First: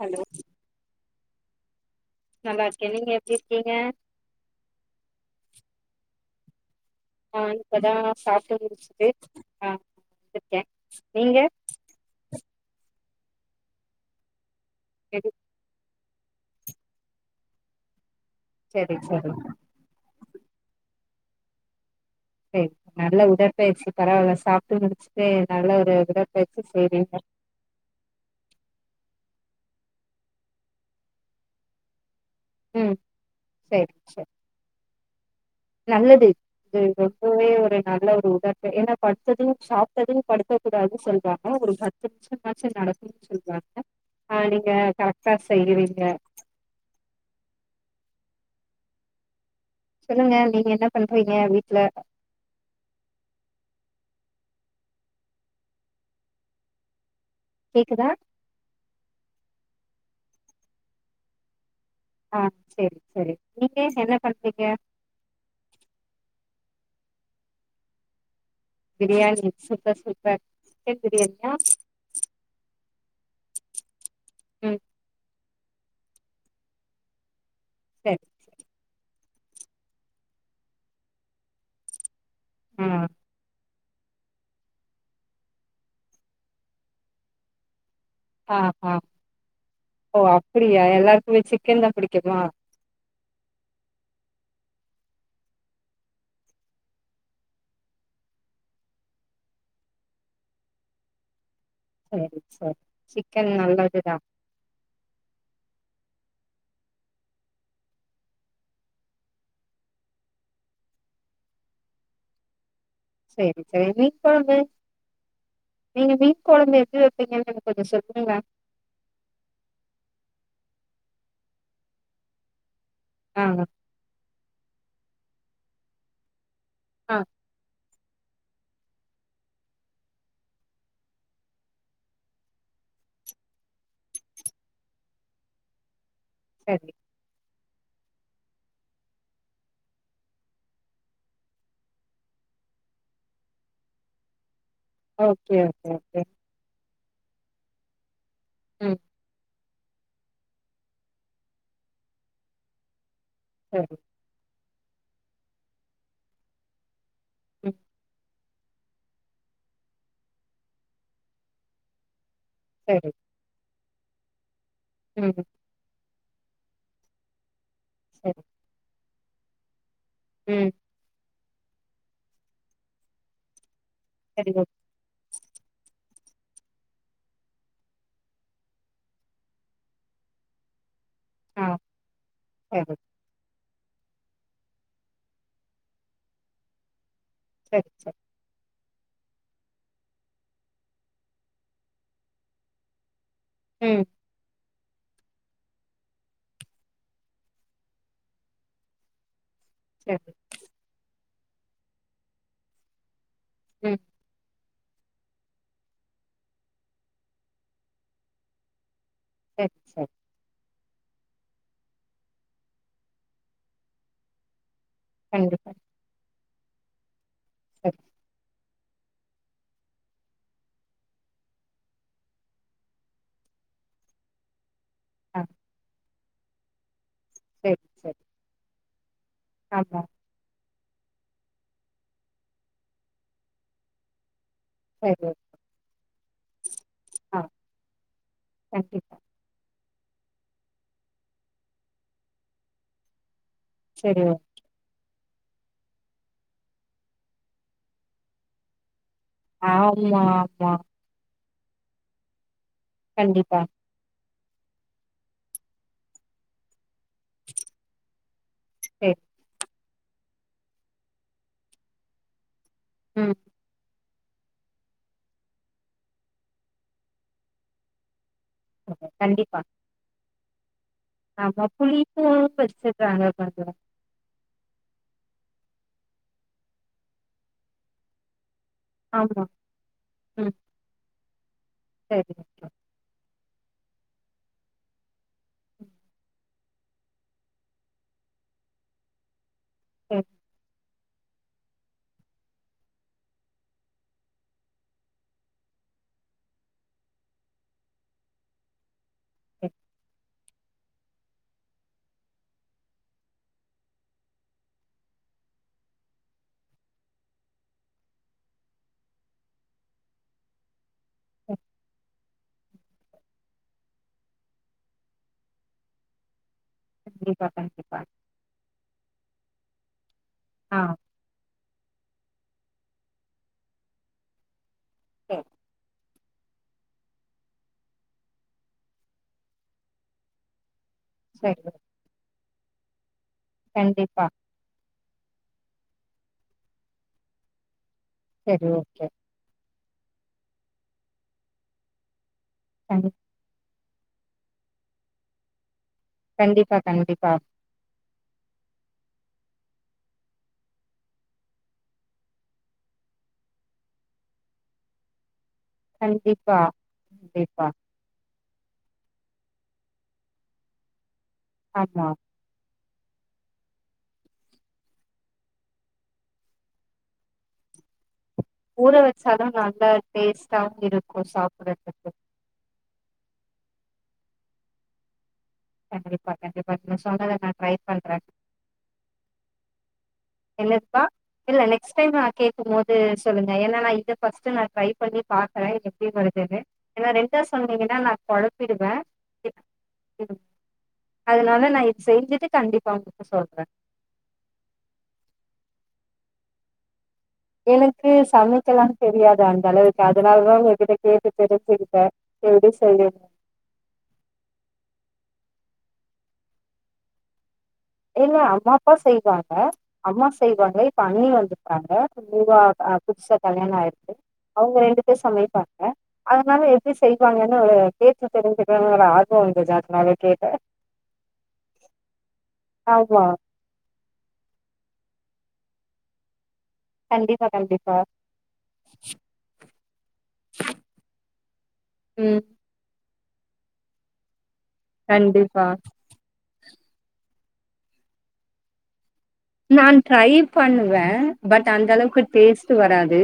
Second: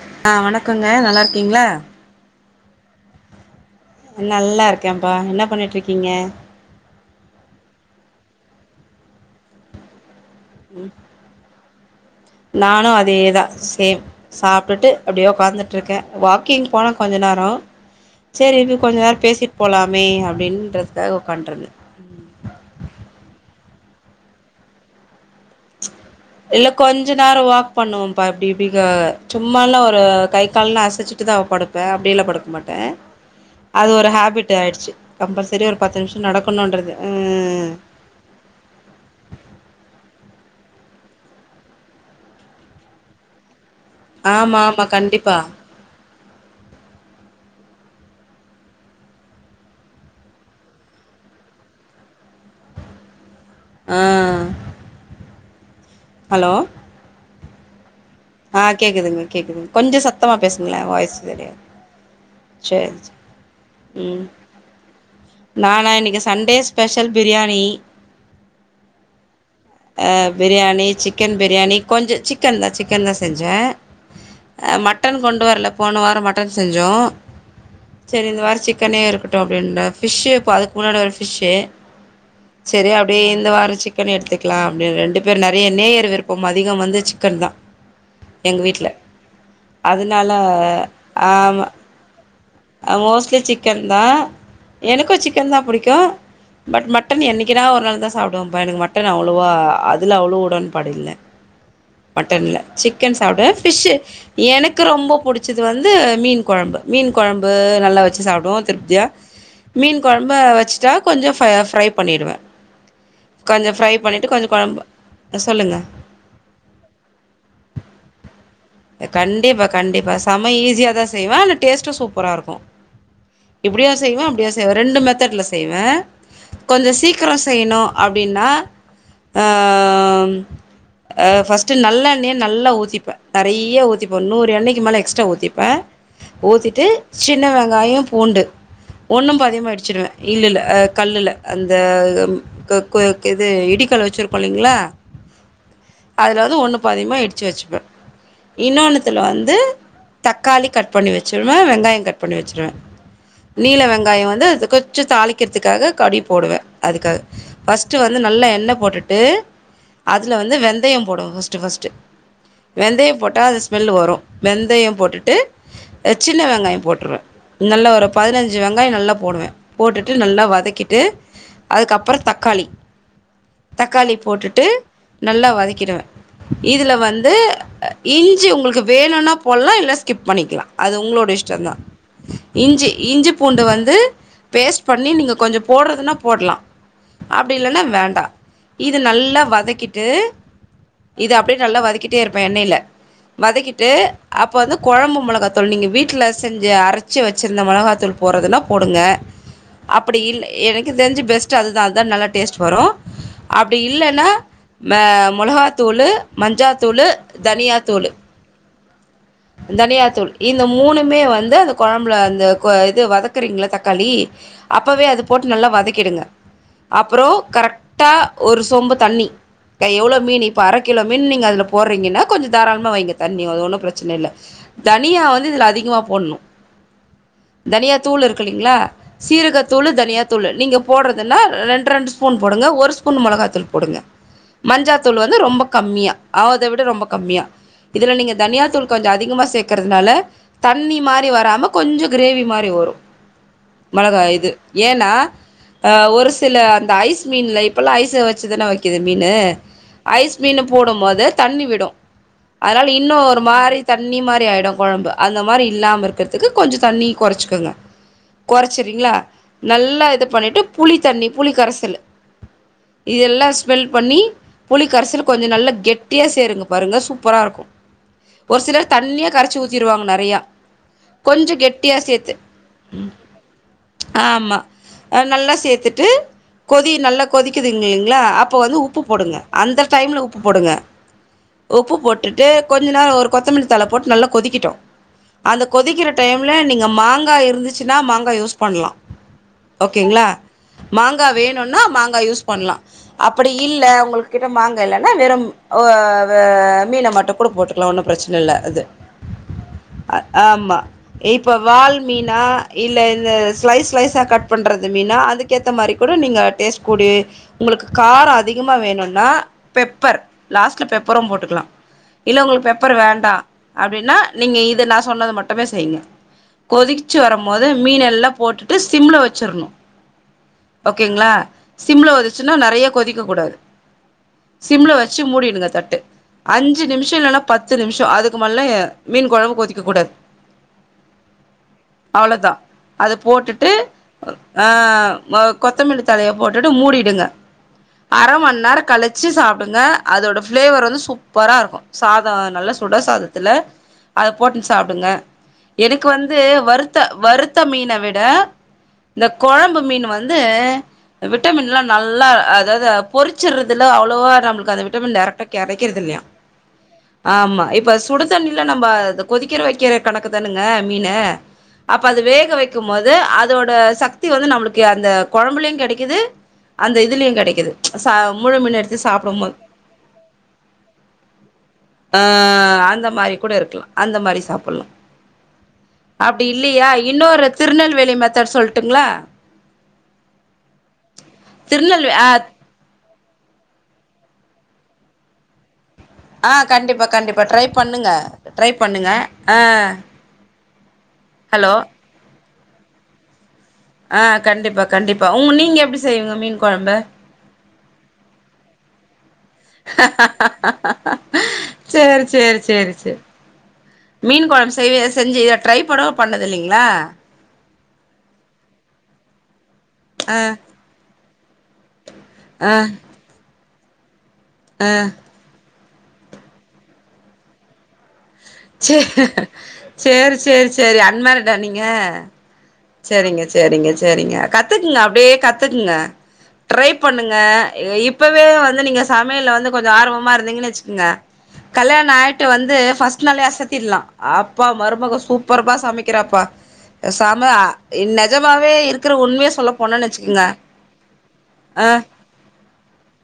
Hello ஆஹ் வணக்கங்க நல்லாருக் கிங்களா நல்லா இருக்கே நீங்க எப்படி நல்லா இருக்கேன்ப்பா என்ன பண்ணிட்ருக்கீங்க ஆஹ் இப்பதா சாப்பிட முடிஞ்சுது ஆஹ் க்கே நீங்க நானு அதேதா சேம் சாப் டுட்டு அப்டியே எப்படி? உக்காந்துட்ருக்கே வாக்கிங் போன கொஞ்ச நேர செரினு சரி கொஞ்ச நேர சரி பேசிட் போலாமே அ அப்டின்றதுக்காக உட்காங்டுற்ன்த சேரி சேர் பரவால்ல சாப்ட்டு முடிச்சுட்டு நல்ல ஒரு உடற்பயிற்சி இல்ல கொஞ்ச செய்றீங்க நேரோ வாக் பண்ணுவோம்பா அப்டி இப்டி கா சும்மாலா ஒரு கை கால்ல அசைச்சிட்டு தான் படுப்பே அப்டியிலா படுக் மாட்டே ம் அது சரி ஒரு சரி ஹேபிட் ஆயிற்ச்சு நல்லது இது ரொம்பவே ம் ஒரு நல்ல ஒரு [unintelligible] ஏன்னா பட்த்தது சாப்ட்டது படுத் போ கூடாது சொல்லுவாங்க ஒரு பத்து நிமிஷம்மாச்சு நடக்கனுன் சொல்வாங்க அ ஆமா நீங்க ஆமா கரெக்டா கண்டிப்பா செய்றீங்க சொல்லுங்க நீங்க என்ன பண்றீங்க வீட்ல அ ஹலோ கேக்குதா அ கேக்குதுங்க கேக்குதுங்க கொஞ்சோ சத்தமா பேசுங்களே வாயஸ் வேரி ஆவுத் அ செரி செரி நீங்க என்ன பண்றீங்க நானா இன்னிக்கு Sunday special biryani biryani super அ சூப்பர் பிரியாணி சிக்கன் பிரியாணியா பிரியாணி கொஞ்சோ சிக்கன் தா சிக்கன் தா செஞ்சே ம் மட்டன் கொண்டு வரல போன வாரோ மட்டன் செஞ்சோ சரி செரி இந்த வாரோ சிக்கனே இருக்கட் [unintelligible] அப்டின்னு ஃபிஷு அதுக் முன்னாடி வாரோ ஃபிஷு ஆ சேரி அப்டே இந்த வாரோ சி க்கன் எடுத்துக்கு க்கலா அப்டின் ரெண்டு பேர் நெறிய நேயர் விருப்பம் அதிகோ வந்து சிக்கன் தா அ எங்க வீட்ல அ ஓ அதனால அப்படியா எல்லார்க்குமே சிக்கன் தா பிடிக்குமா அ மோஸ்ட்லி சிக்கன் தா எனக்கு சிக்கன் தா புடிக்கு பட் மட்டன் என்னைக்குனா ஒரு நாள் தா சாப்டுவேப்பா எனக்கு மட்டன் அவ்ளோவா அதுல அவ்ளோ உடன்பாடில்ல சரி மட்டன்ல சரி சிக்கன் சாப்டுவே ஃபிஷ்ஷு நல்லதுதா எனக்கு ரொம்ப புடிச்சது வந்து மீன் கொழம்பு மீன் கொழம்பு நல்லா வச்சு சாப்டுவோ திருப்தியா, மீன் கொழம்பா வச்சுட்டா கொஞ்சோ ஃப்ஹ ஃப்ரை பண்ணிடுவே சரி கொஞ்சோ சரி ஃப்ரை மீன் பண்ணிட்டு கொஞ்சோ கொழம்பு சொல்லுங்க நீங்க மீன் கொழம்பு எப்டி வைப்பீங்கன்னு எனக்கு கொஞ்சோ சொல்லுங்களே கண்டிப்பா கண்டிப்பா சம ஈஸியா தா செய்வே இல்ல டேஸ்ட்டு சூப் பரா இருக்கு ஆ இப்டியூ செய்வோ அப்டியூ து ரெண்டு மெத்தட்ல் செய்வே கொஞ்சோ ஆ சீக்கிரோ செய்ணோ அப்டின்னா அ ம் அ ஃபஸ்ட்டு நல்ல எண்ணெய நல்லா ஊத்திப்பே நெறிய ஊத்திப்பே ஒரு நூறு எண்ணெய்க்கு மேலே எக்ஸ்ட்ரா ஊத்திப்பே ஊத்திட்டு சரி சின்ன வெங்காயொ பூண்டு ஒன்னூம் பாதிமா இடிச்சிடுவே இல் இல்ல அஹ் கல்லுல்ல அந்த ம் கக் குவ கெ இது இடிக்கல் வச்சுருப்போ இல்லிங்கலா ஓகே ஓகே ஓகே ப்ப அதிகமா இடிச்சு வச்சுப்பே ம் இன்னோன்னுத்துல வந்து தக்காளி கட் பண்ணி வச்சுடுவே வெங்காயம் கட் பண்ணி வச்சுருவே நீல சரி வெங்காயொ வந்து அதுக்கு மிச்ச தாளிக்கிறதுக்காக கடி போடுவே அதுக்காக ம் ஃபஸ்ட் வந்து நல்லா எண் ண்ணெ போட்டுட்டு அதுல வந்து வெந்தயம் போடுவே ஃப்ஸ்ட் ஃப்ஸ்ட் சரி வெந்தயம் போட்டா அது ஸ்மெல் வரு வெந்தயம் போட்டுட்டு ம் அ சின்ன வெங்காயம் போட் ட்ருவ நல்ல ஒரு சரி பதினஞ்சு வெங்காயம் நல்லப் போடுவே போட்டுட்டு நல்லா ம் வதக்கிட்டு அதுக்கப்பறொ தக்காளி தக்காளி சரி போட்டுட்டு ஓகே நல்லா வதக்கிடுவே இதுல வந்து அஹ் இஞ்சி உங்களுக்கு வேணும்னா போட்லா இல்ல ஸ்கிப் பண்ணிக்கலா அது உங்களோட ங்க ஆ இஷ்டந்தா இஞ்சி சரி இஞ்சி பூண்டு வந் ந்து பேஸ்ட் பண்ணி நீங்க கொஞ்சொ போடுறதுன்னா போட்லா அப்படி இல்லன்னா சரி சரி வேண்டா இது நல்லா வதக்கிட்டு இத அப்டே நல்லா வதக்கிட்டே இருப்பே எண்ணைய்ல வதக்கிட்டு ம் அப்ப வந்து கொழம்பு மொளகாத்தூள் நீங்க வீட்ல செஞ் ஞ்சு அரச்சி வச்சிருந்த மொளகாத்தூள் போட்றதுன்னா போடுங்க அப்டி சரி இல்ல எனக்கு தெர்ஞ்சு பெஸ் ச்ச அதுதா அதுதா நல்லா டேஸ்ட் வரு அப்டி ம் இல்லன்னா மே மொளகாதூளு மஞ்சாதூளு தனியாதூளு சரி தனியா சரி தூள் இந்த மூணுமே வந்து அந்த கொழம்புல அந்த கொ இது வதக்குறீங்கல்ல தக்காளி அப்பவே அது போட்டு நல்லா கண்டிப்பா வதக்கிடுங்க அப்புறோ சரி கரக்ட்டா ஒரு ஸ் சொம்பு தண்ணி கை எவ்ளோ மீன் இப்ப அர கிலோ மீன் நீங்க அதுல போர்றீங்கன்னா கொஞ்சொ தாராள்மா வைங்க தண்ணி அது ஒன்னு ப்ரச் ச்சன ல்ல தனியா ஆ வந்து இதுல அதிகமா போட்ணு சரி தனியா சரி தூள் இருக்கக் இல்லீங்ளா சீரகத்தூளு ஆமா தனியா தூளு நீங்கப் போட்றதுன்னா ரெண்ட் ரெண்ட் ஸ்பூன் போடுங்க ஒரு ஸ்பூன் மொளகாத்தூள் போடுங்க மஞ்சாத்தூள் சரி வந்து ரொம்ப கம்மியா ஆவ்த விட ரொம்ப ஆ கம்மியா இதுல நீங்க தனியா தூள் கண்டிப்பா அதிகமா சேக்கறதுனால தண்ணி மாரி வராம கொஞ்சொ க்ரேவி மாரி வரு சரி மெளகா ஓ இது ஏன்னா ஆ ஒரு சில அந்த ஐஸ் மீன்ல இப்பல்லா ஐஸு வச்சுதான விக்கிது மீனு ஆமா ஐஸ் மீனு ஆமா போடம்போது தண்ணி விடு அத்னால இன்னு ஒரு கண்டிப்பா மாரி தண்ணி மாரி ஆய்டு கொழம்பு அந்த மாரி இல்லாம இருக்கற்த்துக்கு கொஞ்ச தண்ணி கொறச்சிக்கோங்க கொறச்சிர்றீங்ளா சரி நல்லா இது பண்ணிட்டு புளி தண்ணி புளி கரசலு ம் இதெல்லா ஸ்மெல்ப் பண்ணி புளி கரசல் கொஞ்சொ நல்லா கெட்டியா சேருங்க பாருங்க சூப்பராருக்கு ஒரு சிலர் தண்ணியா கரச்சி கண்டிப்பா ஊத்திருவாங்க நறையா கொஞ்ச ஆமா கெட்டியா புளிப்பு சேத்து ம் வச்சிடுறாங்க கொஞ்சோ ஆமா அ நல்லா சேத்துட்டு கொதி நல்லா கொதிக்கிதுங்கில்லிங்களா அப் ப வந்து உப்பு போடுங்க ஆமா அந்த டைம்ல உப்பு ம் போடுங்க உப்பு சரி போட்டுட்டு ஓகே கொஞ்ச நேரொ ஒரு கொத்தமல்லி தழ போட்டு நல்லா கொதிக்கெட்டு அந்த கொதிக்கிற டயம்ல நீங்க மாங்கா இருந்துச்சுனா மாங்கா யூஸ் பண்லா ஓகேங்ளா சரி மாங்கா வேணுன்னா மாங்கா யூஸ் பண்லா அப்படி இல்ல உங்கள் கிட்ட மாங்கா இல்லன்னா வெறும் ஓ வ மீன மட்டுக் கூட போட்டுக்லா ஒன்னு ப்ரச்ன இல்ல அது அ [unintelligible] ஆமா இப்ப வால் மீனா இல்ல இந்த ஸ்லைஸ் ஸ்லைஸ்ஸா கட் பண்றது மீனா அதுக்கேத்த மாரி கூட நீங்க டேஸ்ட்குடி உங்களுக்கு காரம் அதிகமா வேணும்னா பெப்பர் லாஸ்ட்ல பெப் அப்புறம் சரி போட்டுக்கலாம் இல்ல உங்களுக்கு பேப் அப்புறோ வேண்டா அப்படின்னா நீங்க இது நான் சொன்னது மட்டுமே செய்யுங்க கொதிக்கச்சு வரும் கண்டிப்பா போது கண்டிப்பா மீன் எல்லாம் போட்டுட்டு சிம்ள வச்சிறணும் ஆ ஓகேங்களா சிம்ள வெச் ன்னா நெறைய கொதிக்க கூடாது சிம்ல வச்சு சரி மூடிடுங்க தட்டு அஞ்சு நிமிஷம் இல்லைன்னா பத்து நிமிஷம் அதுக்கு மேல மீன் கொழும்பு கொதிக்க கூடாது செரி அவ்ளோ தான் அது போட்டுட்டு ஆ ஆ ஆ, கொத்தமல்லி தலைய போட்டுட்டு மூடிடுங்க அர மணி சரி நேரம் ஓகே கழிச்சு சாப்பிடுங்க அதோட பிளேவர் வந்து சூப்பரா இருக்கும் சாப்ப ஆர் நல்ல கண் சுடசாதத்துல அத போட்டுன்னு சாப்பிடுங்க எனக்கு வந்து கண்டிப்பா வறுத்த கண்டிப்பா வருத்த மீனை விட, இந்த குழம்பு மீன் வந்து விட்டமின்லாம் நல்லா அதாவது பொரிச்சறதுல அவ்வளோவா நம்மளுக்கு அந்த விட்டமின் டைரக்டா கிடக்கறதில்லையா கண்டிப்பா ஆமா கண்டிப்பா இப்ப சுடு தண்ணில நம்ம கொதிக்கிற வைக்கிற கணக்கு தானுங்க மீனை அப்ப ஆமா அது வேக வைக்க இருக்கும் போது அதோட சக்தி வந்து நம்மளுக்கு அந்த குழம்புலையும் கிடைக்குது அந்த இதுலயும் கிடைக்குது ஊற வச்சாலும் நல்லா டேஸ்டாவவும் இருக்கும் சாப்படுறதுக்கு ஆ ஆ அந்த மாரி கூட இருக்கலா அந்த மாதிரி சாப்பிடலா கண்டிப்பா அப்டி கண்டிப்பா இல்லையா நீ சொன்னத இன்னொரு நா ட்ரை திருநெல்வேலி பண்றே மெத்தட் சொல்ட்டுங்களா என்னங்க்கா இல்ல நெக்ஸ்ட் டைம் திருநெல்வே நா ஆ கேக்கும்போது சொல்லுங்க ஏனா நா இத ஃபர்ஸ்ட் நா ட்ரை பண்ணி பாக்கற ஆ கண்டிப்பா கண்டிப்பா ட்ரை பண்ணுங்க நா ட்ரை கொழப்பிடுவே பண்ணுங்க ஆ அதனால ஹலோ நா இது செஞ்சுட்டு கண்டிப்பா உங்கிட்ட சொல்ற ஆ கண்டிப்பா கண்டிப்பா உ நீங்க எப்டி செய்விங்க மீன் கொழம்பு எனக்கு சமைக்கலா தெரியா து அந்த அளவுக்கு அதனாலதா உங்ககிட்ட கேட்டு தெரிஞ்சுக்கிட்ட சேரி சேரி எப்டி சேரி செய்னுனு சேரி மீன் கொழம்பு செய்வே செஞ்சு இத ட்ரை கூடவா பண்ணது இல்லைங்ளா இல்ல அம்மா அப்பா செய்வாங்க அம்மா ஆ செய்வாங்க, இப்ப அண்ணி வந்துருக்காங்க நியூவா ஆ அ புதுசா கல்யாண ஆயி அவங்க ஆ ரெண்டு பேரும் சமைப்பா ங்க, அதனால எப்டி செய்வாங்கன்னு ஒரு கே சேரி, கேட்டே சேரி, சேரி, அன் மேரிடா நீங்க ஆமா சேரிங்க சேரிங்க சேரிங்க கத்துக்குங்க அப் அப்டியே கத்துக்குங்க ட்ரை பண்ணுங்க கண்டிப்பா கண்டிப்பா இப்பவே வந்து நீங்க சமையல்ல வந்து கொஞ்சோ ஆர்வமா இருந்தீங்கன்னு வச்சுக்கோங்க கல்யாணம் ம் ஆயிட்டு வந்து ஃபஸ் ட்னாலே அசத்திட்லா, அ ப்பா மருமக கண்டிப்பா சூப்பர்ப்பா சமைக்கிறாப்பா செம நெஜமாவே இருக் நான் ட்ரை பண்ணுவே, பட் ஆ அந்த அளவுக்கு டேஸ்ட் வராது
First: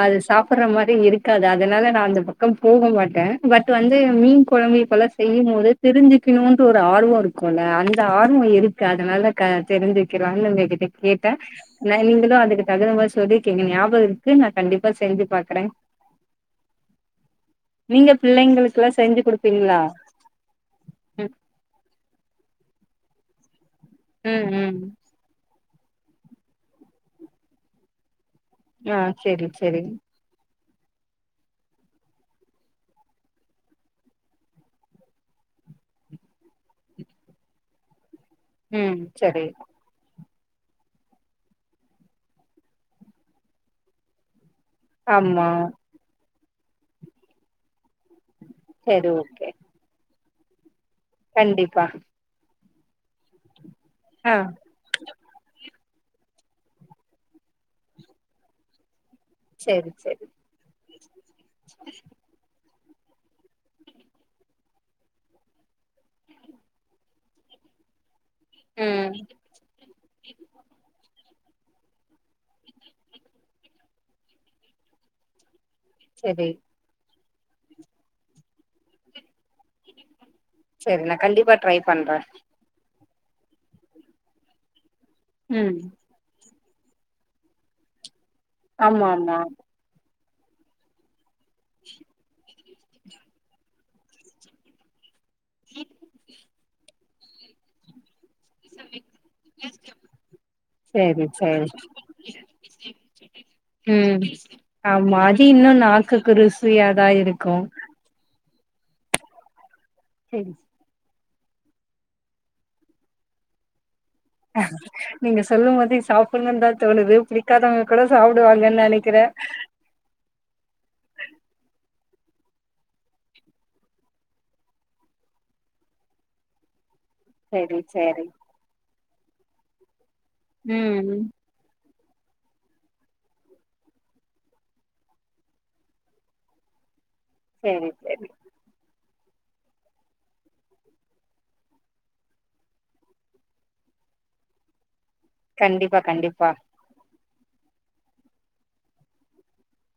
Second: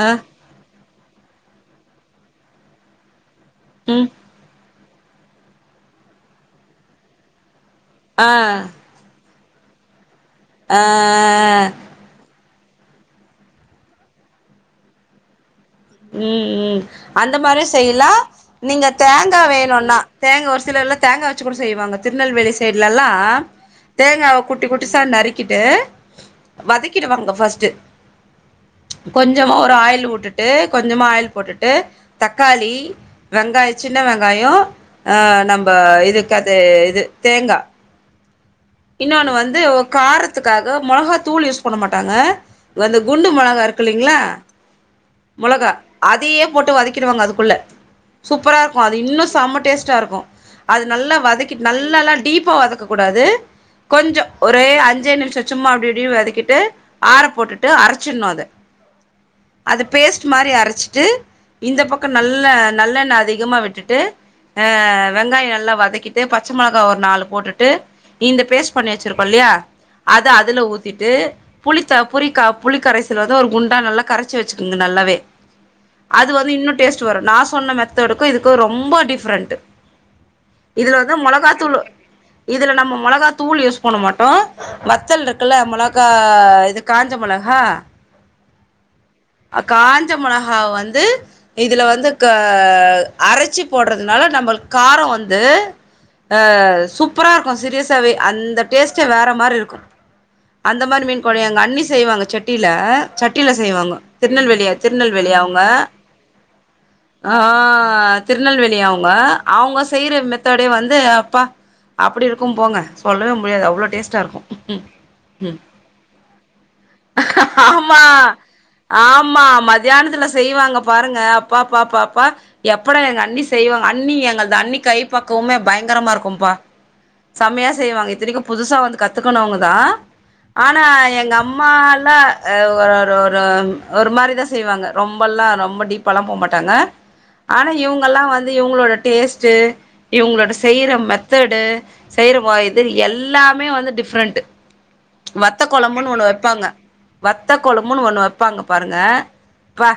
ஆ சாப்புட்ற மாரி எப்டியு இருக்காது அதனால நா அந்த பக்கம் போக மாட்ட பட் வந்து ம் மீன் கொழம்பு இப்பலா செய்யும் போது திரிஞ்சுக்கணுன்ட் ஒரு ஆர்வ இருக்குல்ல அந்த ஆ ஆர்வ இருக்கு அதனால க தெரிஞ்சு க்லானு ஆ உங்ககிட்ட கேட்ட நீங்களு அதுக்கு தகுந்த மாரி சொல்லிருக்கிங்க ஞாபக இருக்கு நா கண்டிப்பா செஞ்சு பாக்குறே ம் ம் அந்த மாரியு செய்யலா நீங்க நீங்க பிள்ளைங்களுக்குல்லா செஞ்சு தேங்கா குடுப்பீங்களா வேணுன்னா தேங்கா ஒரு சிலர்லா தேங்கா ம் வெச்சு கூட செய்வாங்க திருநெல்வேலி சைடெ ல்லா தேங்காவ ம் குட்டி ம் குட்டிசா நறுக்கிட்டு வதக்கிடுவாங்க ஃபஸ்ட்டு ஆ செரி கொஞ்சமா ஒரு செரி ஆயில் உட்டுட்டு கொஞ்சமா ஆயில் போட்டுட்டு தக்காளி வெங்காய சின்ன வெங்காய அ நம்ப இதுக்கு அது இது தேங்கா ம் இன்னொன்னு சரி வந்து ஓ காரத் துக்காக மொளகா தூள் யூஸ் பண்ண மாட்டாங்க வந்து குண்டு மொளகா இருக்கு இல்லலைங்களா ஆமா மொளகா அதேயு போட்டு வாதக்கிடுவாங்க அதுக்குள்ள சூப்பரா இருக்கும் அது சரி இன்னும் ஓகே செம்ம டேஸ்ட்டா இருக்கும் அது நல்லா வதக்கி கண்டிப்பா நல்லல்லா டீப்பா வதக்கு கூடாது கொஞ்சோ ஆ ஒரு அஞ்ஜே நிம்ஷோ சும்மா அப்டின் டியு வதக்கிட்டு ஆற போட்டுட்டு அரைச்சிடனும் அத அது செரி செரி பேஸ்ட் மாரி அரைச்சிட்டு இந்த பக்கோ நல்ல நல்லெண்ண அதிகமா விட்டுட்டு அஹ் வெங்காயம் நல்லா வதக்கிட்டு பச்ச மிளகாய் ஒரு நாலு போட்டுட்டு இந்த பேஸ்ட் பண்ணி ம் வச்சிருக்கோம் இல்லையா அத அதுல ஊத்திட்டு புளித்தா புரிக்கா புளிக்கரைசல் வந்து ஒரு குண்டா நல்லா கரைச்சு வச்சுக்குங்க நல்லாவே அது செரி வந்து இன்னும் டேஸ்ட் வரும் நான் சொன்ன மெத்தடுக்கும் இதுக்கு ரொம்போ டிஃப்ரெண்ட்டு இதுல செரி நா வந்து கண்டிப்பா ட்ரை மொளகாத்தூளு பண்றே இதுல நம்ம மொளகா தூள் யூஸ் பண்ண மாட்டோம் வத்தல்ருக்குல்ல ம் மொளக்கா இத் இது காஞ்ச மொளகா ஆமா ஆமா ஞ்ச மொளகாவ வந்து இதுல வந்து க அ அரச்சி போட்றதுனால நம்பளுக் காரோ வந் தூ ஆஹ சு ப்பரா இருக்கும் சீரியஸாவே அந்த டேஸ்ட்டே வேறு மாரி இருக்கும், அந்த மாரி மீன் சேரி குழையங்க சேரி அண்ணி செய்வாங்க செட்டியில் சட்டியில செய்வாங்கோ ம் ஆமா தி இன்னும் நாக்குக்கு ருசியாதா ஆ இருக்கும் திருநெல்வேலி அவங்க அவங்க ஸ் செய்ற செரி மெத்தோடே வந்து ப்பா அப்புடி இருக்கும் போங்க சொல்லவே முடியாது அவ்வளோ டேஸ்ட் நீங்க சொல்லும் போதே சாப்புட்ன்னு தான் தோணுது பிடிக்காதவங்க ஆமா கூட சாப்புடுவாங்கன்னு நனைக் ஆமா மத்தியானத்துல செய்வாங்க பாருங்க அப்பாப்பா பாப்பா எப்படா எங்க அண்ணி செய்வாங் அண்ணி எங்கள்து அண்ணி கை பக்குவமே பயங்கரமா இருக்கும்பா செமையா செரி செய்வாங்க செரி இத்தனைக்கு புதுசா வந்து கத் த்துக்கணவுங்கதா ஆனா ம் எங்கம்மா ன அவ் ஒரொரு ஒரு ஒரு மாரிதா செய்வாங்க ரொம்பல்லா ரொம்ப டீப்பால்லா போமாட்டாங்க ஆனா செரி இவங்கல்லா செரி வந்து இவங்களோட டேஸ்டு இவங்ளோட செய்ற மெத்தடு செய்ற வ இது எல்லாமே வந்து டிஃப்ரெண்ட்டு கண்டிப்பா வத்தக்கொழம்புன் ஒண்ணு கண்டிப்பா வெப்பாங்க வத்தக்கொழம்புன் ஒண்ணு வெப்பாங்க பாருங்க ப்பா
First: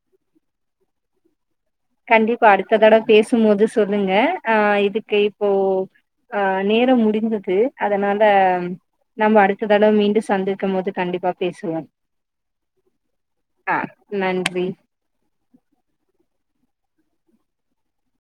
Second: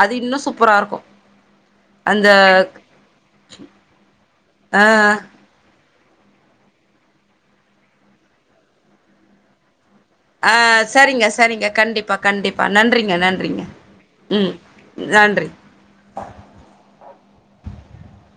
அது இன்னு சூப்பராருக்கு கண்டிப்பா அடுத்த தடவ் பேசும் போது சொல்லுங்க ஆஹ் ஆ இதுக்கு இப்போ அ நேரம் முடிந்தது அதனால நம்ம அடுத்த தடவ மீண்டு சந்திக்கும் ஆஹ் போது சரிங்க கண்டிப்பா சரிங்க பேசுவோ கண்டிப்பா கண்டிப்பா நன்றிங்க நன்றிங்க ஆ ம் நன்றி நன்றி